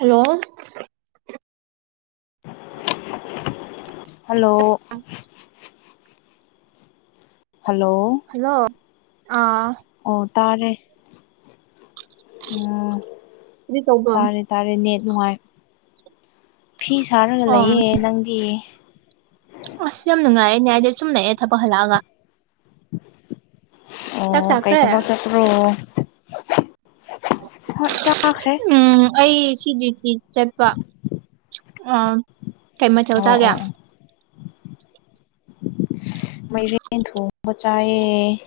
[inaudible] Hello hello hello hello ꯑꯥ ꯑꯣ ꯇꯥꯔꯦ ꯎꯝ ꯀꯔꯤ ꯇꯧꯕ꯭ꯔꯣ ꯇꯥꯔꯦ ꯇꯥꯔꯦ ꯅꯦꯠ ꯅꯨꯡꯉꯥꯏ ꯐꯤ ꯁꯥꯔꯒ ꯑꯣ ꯂꯩꯌꯦ ꯅꯪꯗꯤ ꯑꯁ ꯌꯥꯝ ꯅꯨꯡꯉꯥꯏꯅꯦ ꯑꯩꯗꯤ ꯁꯨꯝ ꯂꯩꯑꯦ ꯊꯕꯛ ꯍꯜꯂꯛꯑꯒ ꯆꯥꯛ ꯑꯣ ꯀꯩ ꯆꯥꯈ꯭ꯔꯦ ꯊꯕꯛ ꯆꯠꯄ꯭ꯔꯣ ꯍꯣꯏ ꯆꯥꯈ꯭ꯔꯦ ꯎꯝ ꯑꯩ ꯁꯤ ꯒꯤ ꯇꯤ ꯆꯠꯄ ꯑꯥ ꯀꯩ ꯃꯊꯦꯜ ꯑꯣ ꯑꯣ ꯆꯥꯒꯦ ꯁꯁ ꯃꯥꯏꯔꯦꯟ ꯊꯣꯡꯕ ꯆꯥꯏꯌꯦ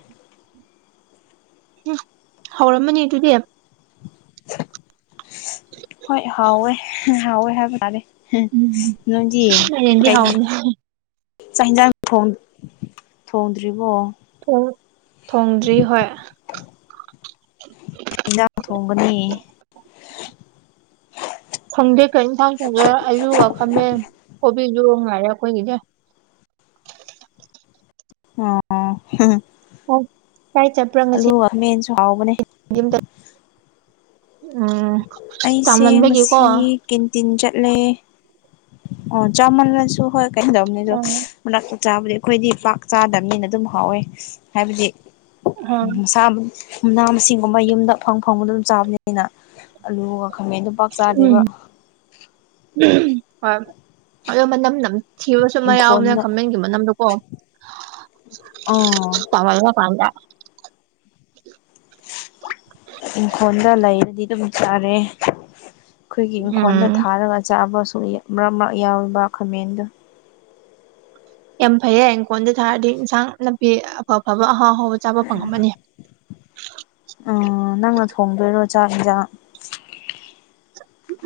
ꯍꯨꯝ ꯍꯥꯎꯔꯝꯃꯅꯤ ꯑꯗꯨꯗꯤ ꯍꯣꯏ ꯍꯥꯎꯋꯦ ꯍꯥꯎꯋꯦ ꯍꯥꯏꯕ ꯇꯥꯔꯦ ꯍ ꯎꯝ ꯅꯣꯏꯗꯤ ꯃꯥꯏꯔꯦꯟꯗꯤ ꯀꯩ ꯍꯥꯎꯕꯅꯦ ꯆꯥꯛ ꯍꯤꯟꯖꯥꯡ ꯊꯣꯡ ꯊꯣꯡꯗ꯭ꯔꯤꯕꯣ ꯊꯣꯡ ꯊꯣꯡꯗ꯭ꯔꯤ ꯍꯣꯏ ꯍꯤꯟꯖꯥꯡ ꯊꯣꯡꯒꯅꯤ ꯈꯪꯗꯦ ꯀꯩ ꯏꯟꯁꯥꯡ ꯊꯣꯡꯗꯣꯏꯔꯣ ꯑꯂꯨꯒ ꯈꯥꯃꯦꯟ ꯀꯣꯕꯤꯗꯨ ꯉꯥꯏꯔꯦ ꯑꯩꯈꯣꯏꯒꯤꯗꯤ ꯑꯣ ꯍꯥ ꯍꯥ ꯑꯣ ꯑꯂꯨ ꯈꯥꯃꯦꯟꯁꯨ ꯍꯥꯎꯕꯅꯦ ꯍꯟꯗꯛ ꯎꯝ ꯑꯩꯁꯦ ꯆꯥꯃꯟꯕꯒꯤꯀꯣ ꯉꯁꯤ ꯀꯦꯟꯇꯤꯟ ꯆꯠꯂꯦ ꯑꯣ ꯆꯥꯃꯜꯂꯁꯨ ꯍꯣꯏ ꯀꯩꯏꯝꯗꯧꯅꯤꯗꯣ ꯎꯝ ꯃꯔꯛꯇ ꯆꯥꯕꯗꯤ ꯑꯩꯈꯣꯏꯗꯤ ꯄꯥꯛ ꯆꯥꯗꯕꯅꯤꯅ ꯑꯗꯨꯝ ꯍꯥꯎꯋꯦ ꯍꯥꯏꯕꯗꯤ ꯍꯣꯏ ꯎꯝ ꯁꯥꯕ ꯃꯅꯥ ꯃꯁꯤꯡꯒꯨꯝꯕ ꯌꯨꯝꯗ ꯐꯪ ꯐꯪꯕꯗꯣ ꯑꯗꯨꯝ ꯆꯥꯕꯅꯤꯅ ꯑꯂꯨꯒ ꯈꯥꯃꯦꯟꯗꯨ ꯎꯝ ꯎꯝ ꯍꯣꯏ ꯑꯗꯨ ꯃꯅꯝ ꯅꯝ ꯊꯤꯕꯁꯨ ꯑꯃ ꯌꯥꯎꯕꯅꯦ ꯏꯪꯈꯣꯜꯗ ꯈꯥꯃꯦꯟꯒꯤ ꯃꯅꯝꯗꯨꯀꯣ ꯑꯥ ꯆꯥꯃꯜꯂ ꯀꯥꯟꯗ ꯏꯪꯈꯣꯜꯗ ꯂꯩꯕꯗꯤ ꯑꯗꯨꯝ ꯆꯥꯔꯦ ꯑꯩꯈꯣꯏꯒꯤ ꯏꯪꯈꯣꯜꯗ ꯎꯝ ꯊꯥꯔꯒ ꯆꯥꯕꯁꯨ ꯃꯔꯛ ꯃꯔꯛ ꯌꯥꯎꯋꯦꯕ ꯈꯥꯃꯦꯟꯗꯨ ꯌꯥꯝ ꯐꯩꯌꯦ ꯏꯪꯈꯣꯟꯗ ꯊꯥꯔꯗꯤ ꯏꯟꯁꯥꯡ ꯅꯥꯄꯤ ꯑꯐ ꯑꯐꯕ ꯑꯍꯥꯎ ꯑꯍꯥꯎꯕ ꯆꯥꯕ ꯐꯪꯉꯝꯃꯅꯤ ꯂꯧꯁꯤꯟꯕ ꯉꯝꯗꯕ ꯑꯣ ꯅꯪꯅ ꯊꯣꯡꯗꯣꯏꯔꯣ ꯆꯥꯛ ꯏꯟꯁꯥꯡ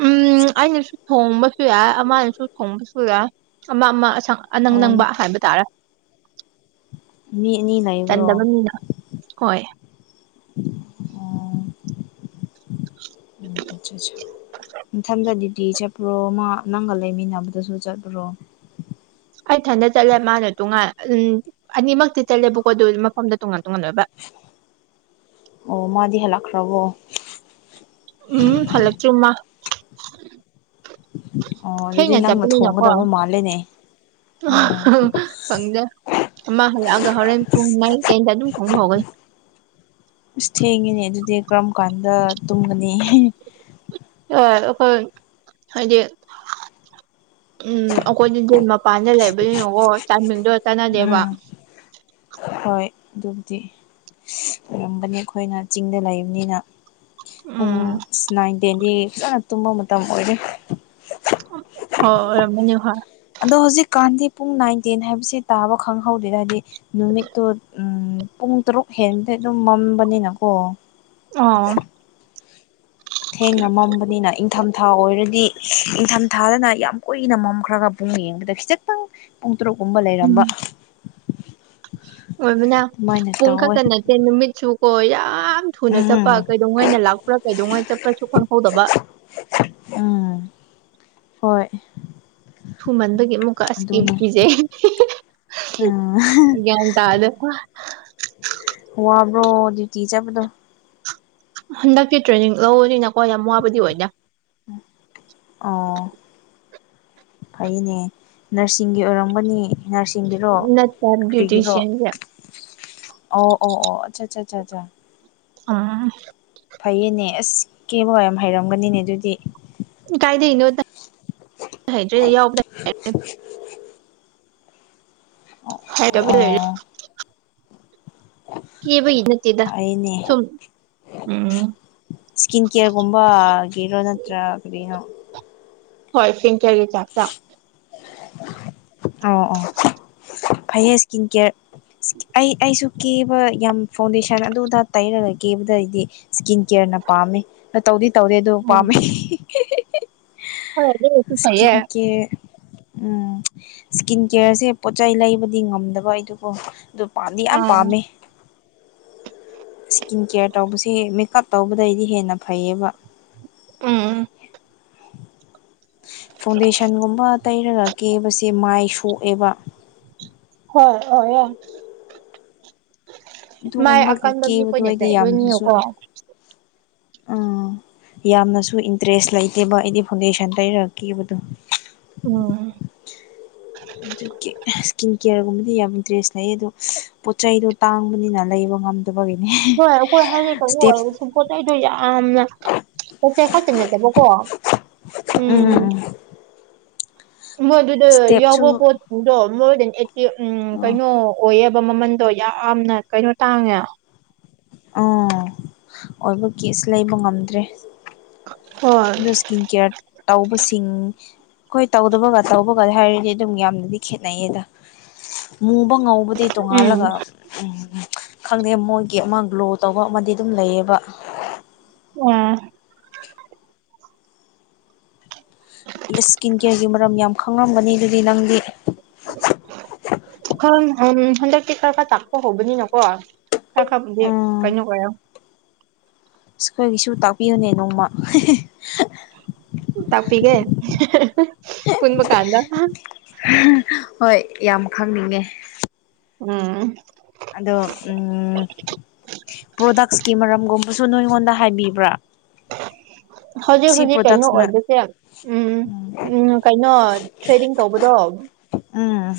ꯎꯝ ꯑꯩꯅꯁꯨ ꯊꯣꯡꯕꯁꯨ ꯌꯥꯏ ꯑꯃꯥꯅꯁꯨ ꯊꯣꯡꯕꯁꯨ ꯌꯥꯏ ꯑꯃ ꯑꯃ ꯑꯁꯪ ꯑꯅꯪ ꯑꯣ ꯅꯪꯕ ꯍꯥꯏꯕ ꯇꯥꯔꯦ ꯃꯤ ꯑꯅꯤ ꯂꯩꯕ꯭ꯔꯣ ꯆꯟꯗꯕ ꯃꯤꯅ ꯍꯣꯏ ꯑꯣ ꯎꯝ ꯑꯁꯥ ꯑꯁꯥ ꯃꯊꯝꯗ ꯗ꯭ꯌꯨꯇꯤ ꯆꯠ ꯄ꯭ꯔꯣ ꯃꯥ ꯅꯪꯒ ꯂꯩꯃꯤꯟꯅꯕꯗꯁꯨ ꯆꯠꯄ꯭ꯔꯣ ꯑꯩ ꯊꯟꯗ ꯆꯠꯂꯦ ꯃꯥꯅ ꯇꯣꯉꯥꯟ ꯎꯝ ꯑꯅꯤꯃꯛꯇꯤ ꯆꯠꯂꯦꯕꯀꯣ ꯑꯗꯨ ꯃꯐꯝꯗ ꯇꯣꯉꯥꯟ ꯇꯣꯉꯥꯟꯂꯣꯏꯕ ꯑꯣ ꯃꯗꯤꯍꯦꯜꯂꯛꯈ꯭ꯔꯣꯕꯣ ꯎꯝ ꯍꯂꯛꯇꯔꯤ ꯃꯥ ꯑꯣ ꯑꯗꯨꯗꯤ ꯊꯦꯡꯅ ꯅꯪꯅ ꯆꯠꯄꯅꯤꯅꯀꯣ ꯊꯣꯡꯒꯗꯕ ꯃꯥꯜꯂꯦꯅꯦ ꯑꯣ ꯈꯪꯗꯦ ꯊꯝꯃ ꯍꯜꯂꯛꯑꯒ ꯍꯣꯔꯦꯟ ꯄꯨꯡ ꯅꯥꯏꯟ ꯇꯦꯟꯗ ꯑꯗꯨꯝ ꯊꯣꯡꯕ ꯍꯧꯒꯅꯤ ꯏꯁ ꯊꯦꯡꯉꯤꯅꯦ ꯑꯗꯨꯗꯤ ꯀꯔꯝ ꯀꯥꯟꯗ ꯇꯨꯝꯒꯅꯤ ꯍꯤ ꯍꯣꯏ ꯑꯈꯣꯏ ꯍꯥꯏꯗꯤ ꯎꯝ ꯑꯈꯣꯏꯗꯤ ꯂꯣꯏꯃꯛ ꯃꯄꯥꯟꯗ ꯂꯩꯕꯅꯤꯅꯀꯣ ꯇꯥꯏꯃꯤꯡꯗꯣ ꯆꯥꯟꯅꯗꯦꯕ ꯎꯝ ꯍꯣꯏ ꯑꯗꯨꯕꯨꯗꯤ ꯁꯁ ꯑꯣꯏꯔꯝꯒꯅꯤ ꯑꯩꯈꯣꯏꯅ ꯆꯤꯡꯗ ꯂꯩꯕꯅꯤꯅ ꯄꯨꯡ ꯎꯝ ꯅꯥꯏꯟ ꯇꯦꯟꯗꯤ ꯐꯖꯅ ꯇꯨꯝꯕ ꯃꯇꯝ ꯑꯣꯏꯔꯦ ꯍ ꯔꯃꯅꯤ ꯍꯥꯏ ꯑꯗꯣ ꯍꯧꯖꯤꯛꯀꯥꯟꯗꯤ ꯄꯨꯡ ꯅꯥꯏꯟ ꯇꯦꯟ ꯍꯥꯏꯕꯕꯁꯤꯦ ꯇꯥꯕ ꯈꯪꯍꯧꯗꯦꯔꯗꯤ ꯅꯨꯃꯤꯠꯇꯨ ꯄꯨꯡ ꯇꯔꯨꯛ ꯍꯦꯟꯗꯤ ꯑꯗꯨꯝ ꯃꯝꯕꯅꯤꯅꯀꯣ ꯑ ꯊꯦꯡꯅ ꯃꯝꯕ ꯑꯗꯨꯅ ꯏꯪꯊꯝꯊꯥ ꯑꯣꯏꯔꯗꯤ ꯏꯪꯊꯝꯊꯥꯗꯅ ꯌꯥꯝ ꯀꯨꯏꯅ ꯃꯝꯈ꯭ꯔꯒ ꯄꯨꯡ ꯌꯦꯡꯕꯗ ꯈꯤꯖꯤꯪ ꯄꯨꯡ ꯇꯔꯨꯛꯀꯨꯝꯕ ꯂꯩꯔꯝꯕ ꯎꯝ ꯑꯣꯏꯕꯅ ꯑꯗꯨꯃꯥꯏꯅ ꯄꯨꯡ ꯇꯧꯋꯦ ꯈꯛꯇ ꯅꯠꯇꯦ ꯅꯨꯃꯤꯠꯁꯨ ꯀꯣ ꯌꯥꯝ ꯊꯨꯅ ꯆꯠꯄ ꯀ ꯎꯝ ꯀꯩꯗꯩꯉꯩ ꯂꯥꯛꯄ꯭ꯔꯥ ꯀꯩꯗꯧꯉꯩ ꯆꯠꯄ꯭ꯔꯁꯨ ꯈꯪꯍꯧꯗꯕ ꯎꯝ ꯍꯣꯏ ꯊꯨꯃꯟꯕꯒꯤ ꯑꯃꯨꯛꯀ ꯑꯁꯀꯤꯕꯨ ꯑꯗꯨꯅꯦ ꯀꯖꯩ ꯎꯝ ꯒ꯭ꯌꯥꯟ ꯇꯥꯗ ꯋꯥꯕ꯭ꯔꯣ ꯗ꯭ꯌꯨꯇꯤ ꯆꯠꯄꯗꯣ ꯍꯟꯗꯛꯛꯇꯤ ꯇ꯭ꯔꯦꯅꯤꯡ ꯂꯧꯕꯅꯤꯅꯀꯣ ꯌꯥꯝ ꯋꯥꯕꯗꯤ ꯑꯣꯏꯗꯦ ꯑ ꯐꯩꯅꯦ ꯅꯔꯁꯤꯡꯒꯤ ꯑꯣꯏꯔꯝꯒꯅꯤ ꯅꯔꯁꯤꯡꯒꯤꯔꯣ ꯅꯠꯇꯦ ꯀꯔꯤꯒꯤꯔꯣ ꯕ꯭ꯌꯨꯇꯤꯁꯤꯌꯥꯟꯁꯦ ꯑꯣ ꯑꯣ ꯑꯣ ꯑꯆꯥ ꯑꯆꯥ ꯆ ꯆ ꯑꯥ ꯐꯩꯌꯦꯅꯦ ꯑꯁ ꯀꯦ ꯕꯕꯥ ꯌꯥꯝ ꯍꯩꯔꯝꯒꯅꯤꯅꯦ ꯑꯗꯨꯗꯤ ꯀꯥꯏꯗꯅꯣ ꯍꯩꯇ꯭ꯔꯦ ꯌꯥꯎꯕ ꯍꯥꯏꯗꯕꯤ ꯂꯩꯔꯦ ꯑꯣ ꯀꯦꯕꯒꯤ ꯅꯠꯇꯦꯗ ꯐꯩꯅꯦ ꯁꯨꯝ ꯎꯝ ꯏꯁꯀꯤꯤꯟ ꯀꯦꯔꯒꯨꯝꯕꯒꯤꯦꯔꯣ ꯅꯠꯇ꯭ꯔꯥ ꯀꯔꯤꯅꯣ ꯍꯣꯏ ꯢꯁꯀꯤꯟ ꯀꯤꯌꯔꯒꯤ ꯇꯥꯢꯞꯇ ꯑꯣ ꯑꯣ ꯐꯩꯌꯦ ꯏꯁꯀꯤꯟ ꯀꯤꯌꯔ ꯑꯩ ꯑꯩꯁꯨ ꯀꯦꯕ ꯌꯥꯝ ꯐꯥꯎꯟꯗꯦꯁꯟ ꯑꯗꯨꯗ ꯇꯩꯔꯒ ꯀꯦꯕꯗꯗꯤ ꯁ꯭ꯀꯤꯟ ꯀꯦꯌꯔꯅ ꯄꯥꯝꯃꯦ ꯅ ꯇꯧꯗꯤ ꯇꯧꯗꯦ ꯑꯗꯨ ꯎꯝ ꯄꯥꯝꯃꯦ ꯍꯣꯏ ꯐꯩꯌꯦ ꯏꯁ꯭ꯀꯤꯟ ꯀꯤꯌꯔ ꯎꯝ ꯏꯁꯀꯤꯟ ꯀꯦꯌꯔꯁꯦ ꯄꯣꯠꯆ ꯆꯩ ꯂꯩꯕꯗꯤ ꯉꯝꯗꯕ ꯑꯗꯨꯀꯣ ꯄꯥꯝꯗꯤ ꯌꯥꯝ ꯎꯝ ꯄꯥꯝꯃꯦ ꯏꯁꯀꯤꯟ ꯀꯦꯌꯔ ꯇꯧꯕꯁꯦ ꯃꯦꯀꯞ ꯇꯧꯕꯗꯩꯗꯤ ꯍꯦꯟꯅ ꯐꯩꯌꯦꯕ ꯎꯝ ꯐꯥꯎꯟꯗꯦꯁꯟꯒꯨꯝꯕ ꯇꯩꯔꯒ ꯀꯦꯕꯁꯦ ꯃꯥꯏ ꯁꯣꯛꯑꯦꯕ ꯍꯣꯏ ꯍ ꯌꯥꯔ ꯃꯥꯏ ꯑꯗꯨꯒꯨꯝꯕꯒꯤ ꯑꯀꯟꯕ ꯃꯤ ꯀꯦꯕꯗꯣ ꯀꯣꯏꯅ ꯑꯩꯗꯤ ꯆꯥꯏ ꯌꯥꯝꯅꯁꯨ ꯂꯅꯤꯀꯣ ꯎꯝ ꯌꯥꯝꯅꯁꯨ ꯏꯟꯇꯔꯦꯁ ꯂꯩꯇꯦꯕ ꯑꯩꯗꯤ ꯐꯥꯎꯟꯗꯦꯁꯟ ꯇꯩꯔꯒ ꯀꯦꯕꯗꯣ ꯑꯣ ꯏꯁꯀꯤꯟ ꯀꯦꯌꯔꯒꯨꯝꯕꯗꯤ ꯌꯥꯝ ꯏꯟꯇꯔꯦꯁ ꯂꯩ ꯑꯗꯨꯗꯣ ꯄꯣꯠ ꯆꯩꯗꯣ ꯇꯥꯡꯕꯅꯤꯅ ꯂꯩꯕ ꯉꯝꯗꯦ ꯒꯤꯅꯦ ꯍꯣꯏ ꯑꯩꯈꯣꯏ ꯍꯧꯖꯤꯛ ꯀꯩꯅꯣ ꯁꯇꯦꯞ ꯑꯣꯏꯔꯁꯨ ꯄꯣꯠ ꯆꯩꯗꯣ ꯌꯥꯝꯅ ꯄꯣꯛꯆꯩ ꯈꯥꯛꯇ ꯅꯠꯇꯕꯀꯣ ꯎꯝ ꯃꯣꯏ ꯑꯗꯨꯗ ꯏꯁꯇꯦꯞꯁꯨ ꯌꯥꯎꯕ ꯄꯣꯠꯇꯗꯣ ꯃꯣꯏꯗ ꯑꯦꯛꯇꯤ ꯎꯝ ꯑꯥ ꯀꯩꯅꯣ ꯑꯣꯏꯌꯦꯕ ꯃꯃꯟꯗꯣ ꯌꯥꯝꯅ ꯀꯩꯅꯣ ꯇꯥꯡꯉꯦ ꯎꯝ ꯑꯣꯏꯕ ꯀꯦꯁ ꯂꯩꯕ ꯉꯝꯗ꯭ꯔꯦ ꯍꯣꯏ ꯑꯣ ꯏꯁꯀꯤꯟ ꯀꯦꯌꯥꯔ ꯇꯧꯕꯁꯤꯡ ꯑꯩꯈꯣꯏ ꯇꯧꯗꯕꯒ ꯇꯧꯕꯒ ꯍꯥꯏꯔꯗꯤ ꯑꯗꯨꯝ ꯌꯥꯝꯅꯗꯤ ꯈꯦꯅꯩꯌꯦꯗ ꯃꯨꯕ ꯉꯧ ꯕꯨꯗꯤ ꯇꯣꯡꯉꯥꯜꯂꯒ ꯎꯝ ꯈꯪꯗꯦ ꯃꯣꯏꯒꯤ ꯑꯃ ꯒ꯭ꯂꯣ ꯇꯧꯕ ꯑꯃꯗꯤ ꯑꯗꯨꯝ ꯂꯩꯌꯦꯕ ꯎꯝ ꯏꯁꯀꯤꯟ ꯀꯦꯌꯔꯒꯤ ꯃꯔꯝ ꯌꯥꯝ ꯈꯪꯂꯝꯝꯒꯅꯤ ꯑꯗꯨꯗꯤ ꯅꯪꯗꯤ ꯍ ꯎ ꯍꯗꯛꯇꯛꯇ ꯀꯔꯔꯕꯄꯥ ꯆꯥꯛꯄꯣ ꯍꯧꯕꯅꯤ ꯅꯀꯣ ꯈ ꯈꯦ ꯎꯝ ꯀꯩꯅꯣ ꯀꯔꯤꯅꯣ ꯑꯩꯈꯣꯏꯒꯤꯁꯨ ꯇꯥꯛꯄꯤꯌꯨꯅꯦ ꯅꯣꯡꯃ ꯇꯥꯛꯄꯤꯒꯦ ꯄꯨꯟ ꯃ ꯀꯥꯟꯅ ꯍꯣꯏ ꯌꯥꯝ ꯈꯪꯅꯤꯡꯉꯦ ꯑꯥ ꯑꯗꯣ ꯄ꯭ꯔꯣꯗꯛꯁꯀꯤ ꯃꯔꯝꯒꯨꯝꯕꯁꯨ ꯅꯣꯏꯉꯣꯟꯗ ꯍꯥꯏꯕꯤꯕ꯭ꯔꯥ ꯍꯧꯖꯤꯛ ꯁꯤ ꯍꯧꯖꯤꯛ ꯀꯩꯅꯣ ꯄ꯭ꯔꯣꯗꯛꯁꯅ ꯑꯣꯏꯕꯁꯦ ꯌꯥꯝ ꯎꯝ ꯎꯝ ꯀꯩꯅꯣ ꯊ꯭ꯔꯦꯗꯤꯡ ꯇꯧꯕꯗꯣ ꯎꯝ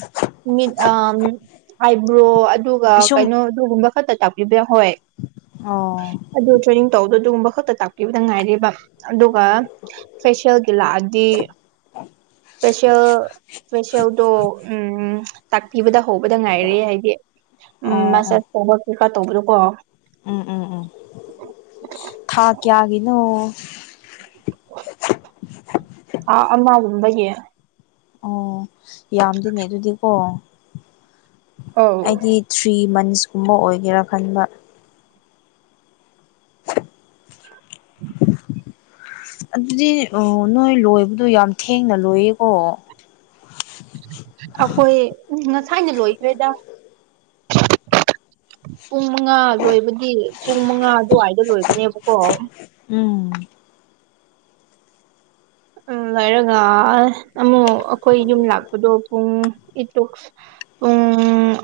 ꯃꯤꯠ ꯑ ꯑꯥꯏꯕ꯭ꯔꯣ ꯑꯗꯨꯒ ꯄꯤꯁꯨꯝ ꯀꯩꯅꯣ ꯑꯗꯨꯒꯨꯝꯕ ꯈꯛꯇ ꯇꯥꯛꯄꯤꯕ ꯌꯥ ꯍꯣꯏ ꯑꯣ ꯑꯗꯨ ꯇ꯭ꯔꯦꯅꯤꯡ ꯇꯧꯕꯗꯣ ꯑꯗꯨꯒꯨꯝꯕ ꯈꯛꯇ ꯇꯥꯛꯄꯤꯕꯗ ꯉꯥꯏꯔꯦꯕ ꯑꯗꯨꯒ ꯐꯦꯁꯤꯌꯦꯜꯒꯤ ꯂꯥꯛꯑꯗꯤ ꯏꯁꯦꯦꯜ ꯏꯁꯄꯦꯁꯦꯜꯗꯣ ꯎꯝ ꯇꯥꯛꯄꯤꯕꯗ ꯍꯧꯕꯗ ꯉꯥꯏꯔꯦ ꯍꯥꯏꯗꯤ ꯎ ꯑꯣ ꯑꯣ ꯃꯆꯥꯁ ꯐꯧꯕ ꯀꯩꯀꯥ ꯇꯧꯕꯗꯣ ꯀꯣ ꯎꯝ ꯎꯝ ꯎꯝ ꯊꯥ ꯀꯌꯥꯒꯤꯅꯣ ꯑꯥ ꯑꯅꯥꯒꯨꯝꯕꯒꯤ ꯑꯣ ꯌꯥꯝꯗꯤꯅꯦ ꯑꯗꯨꯗꯤꯀꯣ ꯑꯧ ꯑꯩꯒꯤ ꯊ꯭ꯔꯤ ꯃꯟꯁꯀꯨꯝꯕ ꯑꯣꯏꯒꯦꯔꯥ ꯈꯟꯕ ꯎ ꯑꯗꯨꯗꯤ ꯅꯣꯏ ꯂꯣꯏꯕꯗꯣ ꯌꯥꯝ ꯊꯦꯡꯅ ꯂꯣꯏꯌꯦꯀꯣ ꯑꯩꯈꯣꯏ ꯎ ꯉꯁꯥꯏꯅ ꯂꯣꯏꯈ꯭ꯔꯦꯗ ꯄꯨꯡ ꯃꯉꯥ ꯂꯣꯏꯕꯗꯤ ꯄꯨꯡ ꯃꯉꯥ ꯑꯗꯨꯋꯥꯏꯗ ꯂꯣꯏꯕꯅꯦꯕꯀꯣ ꯎꯝ ꯎꯝ ꯍꯥꯏꯔꯒ ꯑꯃꯨꯛ ꯑꯩꯈꯣꯏ ꯌꯨꯝ ꯂꯥꯛꯄꯗꯣ ꯄꯨꯡ ꯏꯇꯨꯛ ꯄꯨꯡ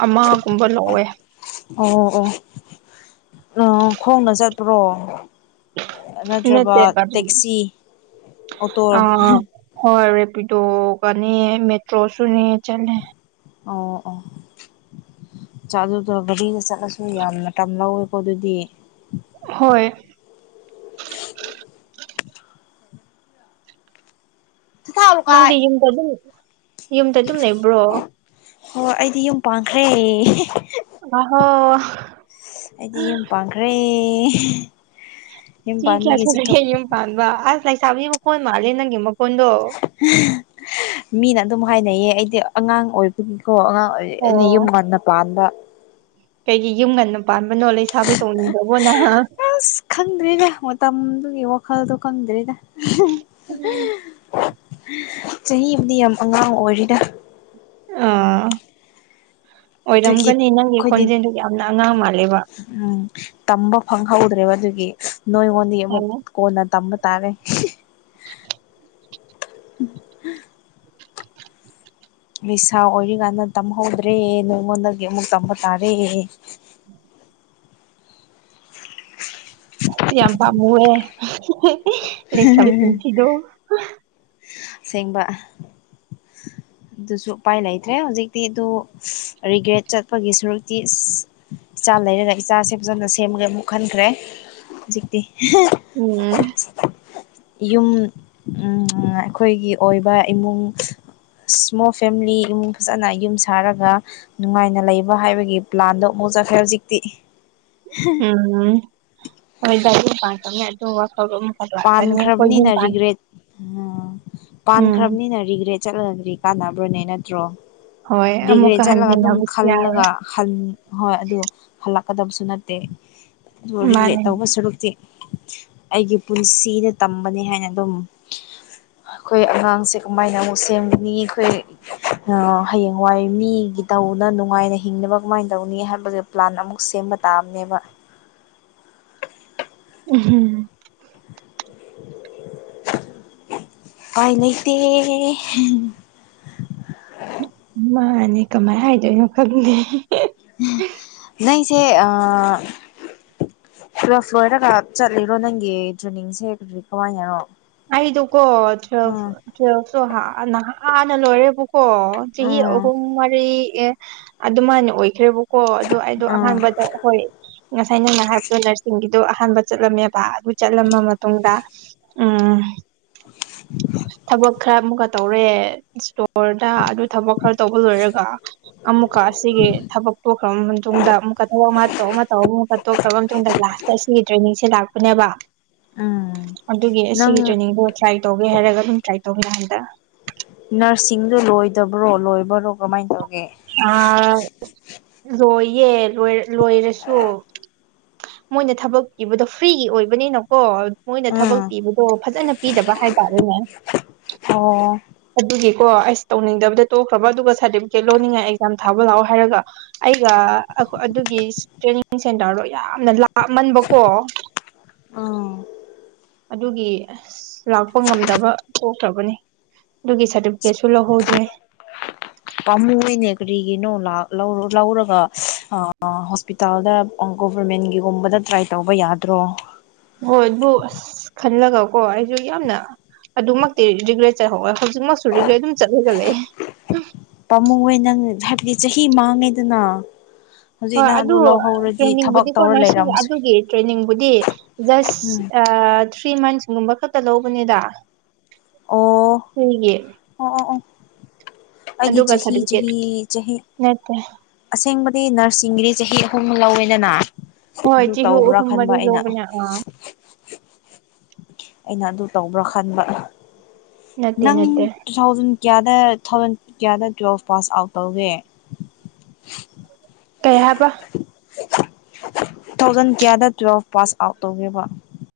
ꯑꯃꯒꯨꯝꯕ ꯂꯧꯋꯦ ꯑꯣ ꯑꯣ ꯎꯝ ꯈꯣꯡꯅ ꯆꯠꯄ꯭ꯔꯣ ꯅꯠꯇ꯭ꯔꯕ ꯅꯠꯇꯦ ꯒꯥꯔꯤ ꯇꯦꯛꯁꯤ ꯑꯣꯇꯣꯔ ꯑꯥ ꯍꯣꯏ ꯔꯦꯄꯤꯗꯣꯒꯅꯤ ꯃꯦꯇ꯭ꯔꯣꯁꯨꯅꯦ ꯆꯠꯂꯦ ꯑꯣ ꯑꯣ ꯆꯥ ꯑꯗꯨ ꯇꯧꯔꯒꯗꯤꯒ ꯆꯠ ꯅꯁꯨ ꯌꯥꯝꯅ ꯇꯝ ꯂꯧꯋꯦꯀꯣ ꯑꯗꯨꯗꯤ ꯍꯣꯏ ꯊꯥꯎ ꯅꯪꯗꯤ ꯂꯨꯀꯥꯏ ꯌꯨꯝꯗ ꯑꯗꯨꯝ ꯌꯨꯝꯗ ꯑꯗꯨꯝ ꯂꯩꯕ꯭ꯔꯣ? ꯍꯣꯏ ꯑꯩꯗꯤ ꯌꯨꯝ ꯄꯥꯟꯈ꯭ꯔꯦ꯫ ꯑ ꯍꯣ ꯑꯩꯗꯤ ꯌꯨꯝ ꯄꯥꯟꯈ꯭ꯔꯦ꯫ ꯌꯨꯝ ꯆꯍꯤ ꯀꯌꯥ ꯄꯥꯟꯕꯒꯤ ꯁꯨꯔꯒꯦ ꯆꯠꯊꯣꯛ ꯌꯨꯝ ꯄꯥꯟꯕ ꯑꯁ ꯂꯩꯥꯏꯁꯥꯕꯤꯒꯤ ꯃꯈꯣꯟ ꯃꯥꯜꯂꯦ ꯅꯪꯒꯤ ꯃꯈꯣꯟꯗꯣ꯫ ꯃꯤꯅ ꯑꯗꯨꯝ ꯍꯥꯏꯅꯩꯌꯦ ꯑꯩꯗꯤ ꯑꯉꯥꯡ ꯑꯣꯏꯕꯒꯤꯀꯣ ꯑꯉꯥꯡ ꯌꯨꯝ ꯑꯣ ꯉꯟꯅ ꯄꯥꯟꯕ ꯀꯩꯒꯤ ꯌꯨꯝ ꯉꯟꯅ ꯄꯥꯟꯕꯅꯣ ꯂꯩꯁꯥꯕꯤ ꯇꯣꯡꯅꯤꯡꯗ꯭ꯔꯕꯣ ꯅꯪ ꯍꯥ? ꯑꯁ ꯈꯪꯗ꯭ꯔꯤꯗ ꯃꯇꯝꯗꯨꯒꯤ ꯋꯥꯈꯜꯗꯣ ꯈꯪꯗ꯭꯭ꯔꯤꯗ ꯆꯍꯤꯕꯨꯗꯤ ꯌꯥꯝ ꯑꯉꯥꯡ ꯑꯣꯏꯔꯤꯗ꯫ ꯑꯥ ꯑꯗꯨꯒꯤ ꯑꯣꯏꯔꯝꯒꯅꯤ ꯅꯪꯒꯤ ꯑꯩꯈꯣꯏꯗꯤ ꯈꯣꯟꯖꯦꯜꯗꯣ ꯌꯥꯝꯅ ꯑꯉꯥꯡ ꯃꯥꯜꯂꯦꯕ ꯎꯝ ꯇꯝꯕ ꯐꯪꯍꯧꯗ꯭ꯔꯦꯕ ꯑꯗꯨꯒꯤ ꯅꯣꯏꯉꯣꯟꯗꯤ ꯑꯃꯨꯛ ꯑꯣ ꯀꯣꯟꯅ ꯇꯝꯕ ꯇꯥꯔꯦ [unintelligible] ꯎ ꯅꯤꯁꯥ ꯑꯣꯏꯔꯤꯀꯥꯟꯗ ꯇꯝꯍꯧꯗ꯭ꯔꯦ ꯅꯉꯣꯟꯗꯒꯤ ꯑꯃꯨꯛ ꯇꯝꯕ ꯇꯥꯔꯦ ꯁꯤ ꯌꯥꯝꯕ ꯄꯝꯃꯨ ꯔꯦ ꯄꯤꯊꯤꯗꯧ ꯁꯦꯡꯕ [unintelligible] ꯑꯗꯨꯁꯨ ꯎꯄꯥꯏ ꯂꯩꯇ꯭ꯔꯦ ꯍꯧꯖꯤꯛꯇꯤ ꯑꯗꯨ ꯔꯤꯒ꯭ꯔꯦꯠ ꯆꯠꯄꯒꯤ ꯁꯔꯨꯛꯇꯤ ꯑ ꯏꯆꯥ ꯂꯩꯔꯒ ꯏꯆꯥꯁꯦ ꯐꯖꯅ ꯁꯦꯝꯃꯒꯦ ꯑꯃꯨꯛ ꯈꯟꯈ꯭ꯔꯦ ꯍꯧꯖꯤꯛꯇꯤ꯫ ꯎꯝ ꯌꯨꯝ ꯎꯝ ꯑꯩꯈꯣꯏꯒꯤ ꯑꯣꯏꯕ ꯏꯃꯨꯡ ꯏꯁꯃꯣꯜ ꯐꯦꯃꯤꯂꯤ ꯏꯃꯨꯡ ꯐꯖꯅ ꯌꯨꯝ ꯁꯥꯔꯒ ꯅꯨꯡꯉꯥꯏꯅ ꯂꯩꯕ ꯍꯥꯏꯕꯒꯤ ꯄ꯭ꯂꯥꯟꯗꯣ ꯑꯃꯨꯛ ꯆꯠꯈ꯭ꯔꯦ ꯍꯧꯖꯤꯛꯇꯤ꯫ ꯎꯝ ꯍꯣꯏ [unintelligible] ꯄꯥꯟꯈ꯭ꯔꯕꯅꯤꯅ ꯔꯤꯒ꯭ꯔꯦꯠ ꯎꯝ ꯄꯥꯟꯈ꯭ꯔꯕꯅꯤꯅ ꯔꯤꯒ꯭ꯔꯦꯠ ꯆꯠꯂꯒꯗꯤ ꯀꯥꯟꯅꯕ꯭ꯔꯣꯅꯦ ꯅꯠꯇ꯭ꯔꯣ ꯍꯣꯏ ꯔꯤꯒ꯭ꯔꯦꯠ ꯑꯃꯨꯛꯀ ꯆꯠꯂꯒ ꯑꯗꯨꯝ ꯍꯟꯖꯤꯟꯅꯕꯁꯨ ꯌꯥꯔꯣꯏ ꯈꯜꯂꯒ ꯈꯟ ꯍꯣꯏ ꯑꯗꯨ ꯍꯜꯂꯛꯀꯗꯕꯁꯨ ꯅꯠꯇꯦ ꯑꯗꯨ ꯔꯤꯒ꯭ꯔꯦꯠ ꯃꯥꯅꯦ ꯇꯧꯕ ꯁꯔꯨꯛꯇꯤ ꯑꯩꯒꯤ ꯄꯨꯟꯁꯤꯗ ꯇꯝꯕꯅꯤ ꯍꯥꯏꯅ ꯑꯗꯨꯝ ꯑꯩꯈꯣꯏ ꯑꯉꯥꯡꯁꯦ ꯀꯃꯥꯏꯅ ꯑꯃꯨꯛ ꯁꯦꯝꯒꯅꯤ ꯑꯩꯈꯣꯏ ꯑ ꯍꯌꯦꯡꯋꯥꯏ ꯃꯤꯒꯤ ꯇꯧꯅ ꯅꯨꯡꯉꯥꯏꯅ ꯍꯤꯡꯅꯕ ꯀꯃꯥꯏꯅ ꯇꯧꯅꯤ ꯍꯥꯏꯕꯒꯤ ꯄ꯭ꯂꯥꯟ ꯑꯃꯨꯛ ꯁꯦꯝꯕ ꯇꯥꯑꯕꯅꯦꯕ ꯎꯍꯨꯝ ꯄꯥꯏ ꯂꯩꯇꯦ ꯃꯥꯅꯦ ꯀꯃꯥꯏꯅ ꯍꯥꯏꯗꯣꯏꯅꯣ ꯈꯪꯗꯦ꯫ ꯅꯪꯁꯦ ꯑ ꯇꯨꯌꯦꯜꯐ ꯂꯣꯏꯔꯥꯒꯥ ꯆꯠꯂꯤꯔꯣ ꯅꯪꯒꯤ ꯇꯔ꯭ꯦꯅꯤꯡꯁꯦ ꯀꯔꯤ ꯀꯅꯥꯏꯅꯔꯣ? ꯑꯩꯗꯣ ꯀꯣ ꯇꯨꯌꯦꯜꯐ ꯇꯨꯌꯦꯜꯐ ꯇꯣ ꯍꯟꯅꯥ ꯅꯍꯥꯟꯅ ꯂꯣꯏꯔꯦꯕꯀꯣ ꯆꯍꯤ ꯎꯝ ꯑꯍꯨꯝ ꯃꯔꯤ ꯑꯦ ꯑꯗꯨꯃꯥꯏꯅ ꯑꯣꯏꯈ꯭ꯔꯦꯕ ꯀꯣ ꯑꯗꯣ ꯑꯩꯗꯣ ꯎꯝ ꯑꯍꯥꯟꯕꯗ ꯍꯣꯏ ꯉꯁꯥꯏ ꯅꯪꯅ ꯍꯥꯏꯔꯕꯗꯣ ꯅꯔꯁꯤꯡꯒꯤꯗꯣ ꯑꯍꯥꯟꯕ ꯆꯠꯂꯝꯃꯦ꯫ ꯄꯥ ꯑꯗꯨ ꯆꯠꯂꯝꯕ ꯃꯇꯨꯡꯗ ꯎꯝ [unintelligible] ꯊꯕꯛ ꯈꯔ ꯑꯃꯨꯛꯀ ꯇꯧꯔꯦ ꯏꯁꯇꯣꯔꯗ ꯑꯗꯨ ꯊꯕꯛ ꯈꯔ ꯇꯧꯕ ꯂꯣꯏꯔꯒ ꯑꯃꯨꯛꯀ ꯑꯁꯤꯒꯤ ꯊꯕꯛ ꯇꯣꯛꯈ꯭ꯔꯕ ꯃꯇꯨꯡꯗ ꯑꯃꯨꯛꯀ ꯊꯕꯛ ꯑꯃ ꯇꯧ ꯑꯃ ꯇꯧꯔꯒ ꯑꯃꯨꯛꯀ ꯇꯣꯛꯈ꯭ꯔꯕ ꯃꯇꯨꯡꯗ ꯂ ꯇ ꯑꯁꯤꯒꯤ ꯇ꯭ꯔꯦꯅꯤꯡꯁꯦ ꯂꯥꯛꯄꯅꯦꯕ ꯎꯝ ꯑꯗꯨꯒꯤ ꯅꯪ ꯑꯁꯤꯒꯤ ꯇ꯭ꯔꯦꯅꯤꯡꯗꯣ ꯇ꯭ꯔꯥꯏ ꯇꯧꯒꯦ ꯍꯥꯏꯔꯒ ꯑꯗꯨꯝ ꯇ꯭ꯔꯥꯏ ꯇꯧꯅꯤ ꯍꯟꯗꯛ꯫ ꯅꯔꯁꯤꯡꯗꯣ ꯂꯣꯏꯗꯕ꯭ꯔꯣ ꯂꯣꯏꯕ꯭ꯔꯣ ꯀꯃꯥꯏꯅ ꯇꯧꯒꯦ? ꯑ ꯂꯣꯏꯌꯦ ꯂꯣꯏꯔꯁꯨ ꯃꯣꯏꯅ ꯊꯕꯛ ꯏꯕꯗꯣ ꯐ꯭ꯔꯤꯒꯤ ꯑꯣꯏꯕꯅꯤꯅꯣ ꯀꯣ ꯃꯣꯏꯅ ꯊꯕꯛ ꯎꯝ ꯄꯤꯕꯗꯣ ꯐꯖꯅ ꯄꯤꯗꯕ ꯍꯥꯏꯇꯥꯔꯦꯅꯦ꯫ ꯑꯣ ꯑꯗꯨꯒꯤꯀꯣ ꯑꯁ ꯇꯧꯅꯤꯡꯗꯕꯗ ꯇꯣꯛꯈ꯭ꯔꯕ ꯑꯗꯨꯒ ꯁꯥꯔꯇꯤꯐꯤꯀꯦꯠ ꯂꯧꯅꯤꯡꯉꯥꯏ ꯑꯦꯛꯖꯥꯝ ꯊꯥꯕ ꯂꯥꯛꯑꯣ ꯍꯥꯏꯔꯒ ꯑꯩꯒ ꯑꯗꯨꯒꯤ ꯇ꯭ꯔꯦꯅꯤꯡ ꯁꯦꯟꯇꯔꯗꯣ ꯌꯥꯝꯅ ꯂꯥꯃꯟꯕꯀꯣ ꯑꯥ ꯑꯗꯨꯒꯤ ꯂꯥꯛꯄ ꯉꯝꯗꯕ ꯊꯣꯛꯇ꯭ꯔꯕꯅꯤ ꯑꯗꯨꯒꯤ ꯁꯔꯇꯤꯐꯤꯀꯦꯠꯁꯨ ꯂꯧꯍꯧꯗ꯭ꯔꯦ ꯄꯥꯝꯃꯨꯣꯏꯅꯦ ꯀꯔꯤꯒꯤꯅꯣ ꯂꯧꯔꯒ ꯍꯣꯁꯄꯤꯇꯥꯜꯗ ꯒꯣꯚꯔꯃꯦꯟꯒꯤꯒꯨꯝꯕꯗ ꯇ꯭ꯔꯥꯏ ꯇꯧꯕ ꯌꯥꯗ꯭ꯔꯣ ꯍꯣꯏ ꯑꯗꯨꯕꯨ ꯑꯁ ꯈꯜꯂꯒꯀꯣ ꯑꯩꯁꯨ ꯌꯥꯝꯅ ꯑꯗꯨꯃꯛꯇꯤ ꯔꯤꯒ꯭ꯔꯦꯠ ꯆꯠꯍꯧꯔꯦ ꯍꯧꯖꯤꯛꯃꯛꯁꯨ ꯔꯤꯒ꯭ꯔꯦꯠ ꯑꯗꯨꯝ ꯆꯠꯂꯒ ꯂꯩꯑꯦ꯫ ꯄꯥꯃꯨꯌꯦ ꯅꯪ ꯍꯥꯏꯕꯗꯤ ꯆꯍꯤ ꯃꯥꯡꯉꯦꯗꯅ꯫ ꯍꯧꯖꯤꯛ ꯍꯣꯏ ꯅꯪ ꯑꯗꯨ ꯂꯧꯍꯧꯔꯗꯤ ꯊꯕꯛ ꯇ꯭ꯔꯦꯟꯅꯤꯡꯕꯨꯗꯤꯀꯣ ꯇꯧꯔ ꯅꯔꯁꯁꯤꯡ ꯂꯩꯔꯝꯕꯁꯨ ꯑꯗꯨꯒꯤ ꯇ꯭ꯔꯦꯅꯤꯡꯕꯨꯗꯤ ꯎꯝ ꯖꯁ ꯊ꯭ꯔꯤ ꯃꯟꯁꯀꯨꯝꯕ ꯈꯛꯇ ꯂꯧꯕꯅꯤꯗ꯫ ꯑꯣ ꯐ꯭ꯔꯤꯒꯤ ꯑꯣ ꯑꯣ ꯑꯣ ꯑꯩꯒꯤ ꯑꯗꯨꯒ ꯆꯍꯤ ꯁꯥꯔꯇꯤꯐꯤꯀꯦꯠ ꯆꯍꯤ ꯆꯍꯤ ꯅꯠꯇꯦ ꯑꯁꯦꯡꯕꯗꯤ ꯅꯔꯁꯤꯡꯒꯤꯗꯤ ꯆꯍꯤ ꯑꯍꯨꯝ ꯂꯧꯋꯦꯗꯅ ꯍꯣꯏ ꯑꯗꯨ ꯆꯍꯨ ꯇꯧꯕ꯭ꯔꯥ ꯑꯍꯨꯝ ꯈꯟꯕ ꯃꯔꯤ ꯑꯩꯅ ꯂꯧꯕꯅꯦ ꯑꯥ ꯑꯩꯅ ꯑꯗꯨ ꯇꯧꯕ꯭ꯔꯥ ꯈꯟꯕ ꯅꯠꯇꯦ ꯅꯪ ꯅꯠꯇꯦ ꯇꯨ ꯊꯥꯎꯖꯟ ꯀꯌꯥꯗ ꯇꯨ ꯊꯥꯎꯖꯟ ꯀꯌꯥꯗ ꯇꯨꯌꯦꯦꯜꯐ ꯄꯥꯁ ꯑꯥꯎꯠ ꯇꯧꯒꯦ ꯀꯩ ꯍꯥꯏꯕ ꯨ ꯊꯥꯎꯖꯟ ꯀꯌꯥꯗ ꯇꯨꯋꯦꯜꯐ ꯄꯥꯁ ꯑꯥꯎꯠ ꯇꯧꯒꯦꯕ